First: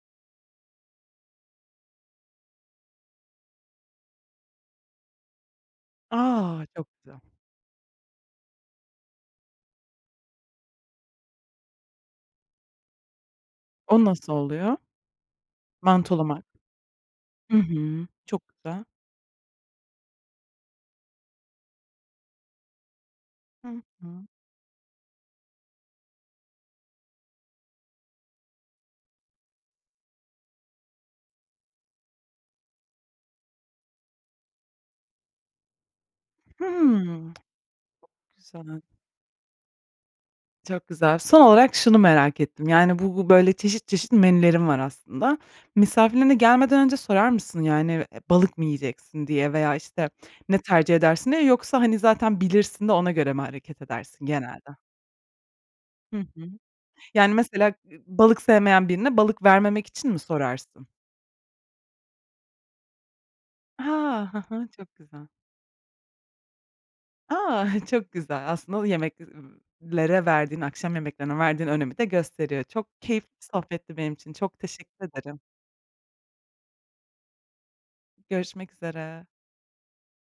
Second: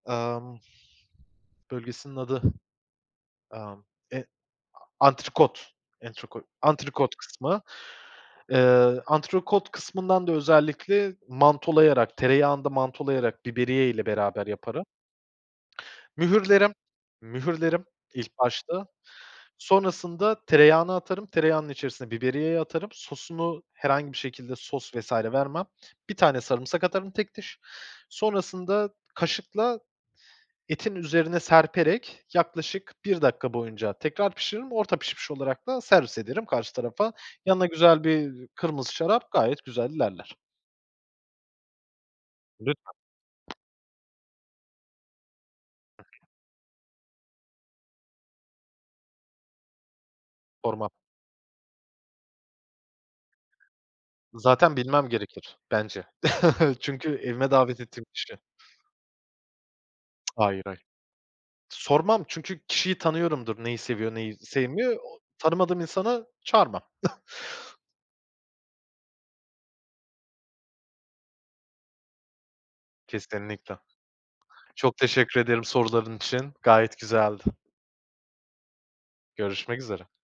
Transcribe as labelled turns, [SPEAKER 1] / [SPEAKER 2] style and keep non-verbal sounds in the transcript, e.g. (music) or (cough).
[SPEAKER 1] Emm. Bölgesinin adı, emm, e a antrikot, antrikot,
[SPEAKER 2] A! Çok
[SPEAKER 1] antrikot
[SPEAKER 2] güzel.
[SPEAKER 1] kısmı. Eee, antrikot kısmından da, özellikle, mantolayarak, tereyağında mantolayarak, biberiye ile
[SPEAKER 2] O nasıl
[SPEAKER 1] beraber
[SPEAKER 2] oluyor?
[SPEAKER 1] yaparım.
[SPEAKER 2] Mantolamak.
[SPEAKER 1] Mühürlerim
[SPEAKER 2] Hı
[SPEAKER 1] mühürlerim
[SPEAKER 2] hı.
[SPEAKER 1] ilk
[SPEAKER 2] Çok güzel.
[SPEAKER 1] başta. Sonrasında tereyağına atarım. Tereyağının içerisine biberiyeyi atarım. Sosunu
[SPEAKER 2] Hı
[SPEAKER 1] herhangi bir
[SPEAKER 2] hı.
[SPEAKER 1] şekilde, sos, vs. vermem. 1 tane sarımsak atarım tek diş. Sonrasında kaşıkla etin üzerine serperek yaklaşık 1 dakika boyunca tekrar pişiririm. Orta pişmiş olarak da servis ederim
[SPEAKER 2] Hı hı.
[SPEAKER 1] karşı tarafa.
[SPEAKER 2] Hımm.
[SPEAKER 1] Yanına güzel
[SPEAKER 2] Çok
[SPEAKER 1] bir
[SPEAKER 2] güzel.
[SPEAKER 1] kırmızı şarap gayet güzel ilerler.
[SPEAKER 2] Çok güzel. Son olarak şunu merak ettim,
[SPEAKER 1] Lütfen.
[SPEAKER 2] yani, bu bu, böyle, çeşit, çeşit menülerin var aslında.
[SPEAKER 1] Hı hı.
[SPEAKER 2] Misafirlerine gelmeden önce sorar mısın, yani, eee, balık mı yiyeceksin diye veya, işte, ne
[SPEAKER 1] Sormam.
[SPEAKER 2] tercih edersin diye? Yoksa, hani, zaten bilirsin de ona göre mi hareket edersin
[SPEAKER 1] Zaten,
[SPEAKER 2] genelde?
[SPEAKER 1] bilmem gerekir, bence.
[SPEAKER 2] Hı hı.
[SPEAKER 1] (chuckles) Çünkü
[SPEAKER 2] Yani,
[SPEAKER 1] evime
[SPEAKER 2] mesela,
[SPEAKER 1] davet
[SPEAKER 2] eee,
[SPEAKER 1] ettiğim kişi.
[SPEAKER 2] balık sevmeyen birine balık vermemek için mi
[SPEAKER 1] (tsk) Hayır, hayır.
[SPEAKER 2] sorarsın?
[SPEAKER 1] Sormam. Çünkü kişiyi tanıyorumdur neyi
[SPEAKER 2] He.
[SPEAKER 1] seviyor,
[SPEAKER 2] Ha
[SPEAKER 1] neyi
[SPEAKER 2] ha, çok
[SPEAKER 1] sevmiyor, o
[SPEAKER 2] güzel.
[SPEAKER 1] tanımadığım insanı çağırmam. (chuckles)
[SPEAKER 2] A! (chuckles) Çok güzel. Aslında, o yemek ıı lere verdiğin, akşam yemeklerine verdiğin önemi de gösteriyor. Çok keyifli bir
[SPEAKER 1] Kesinlikle.
[SPEAKER 2] sohbetti benim için. Çok
[SPEAKER 1] Çok
[SPEAKER 2] teşekkür ederim.
[SPEAKER 1] teşekkür ederim soruların için. Gayet güzeldi.
[SPEAKER 2] Görüşmek üzere.
[SPEAKER 1] Görüşmek üzere.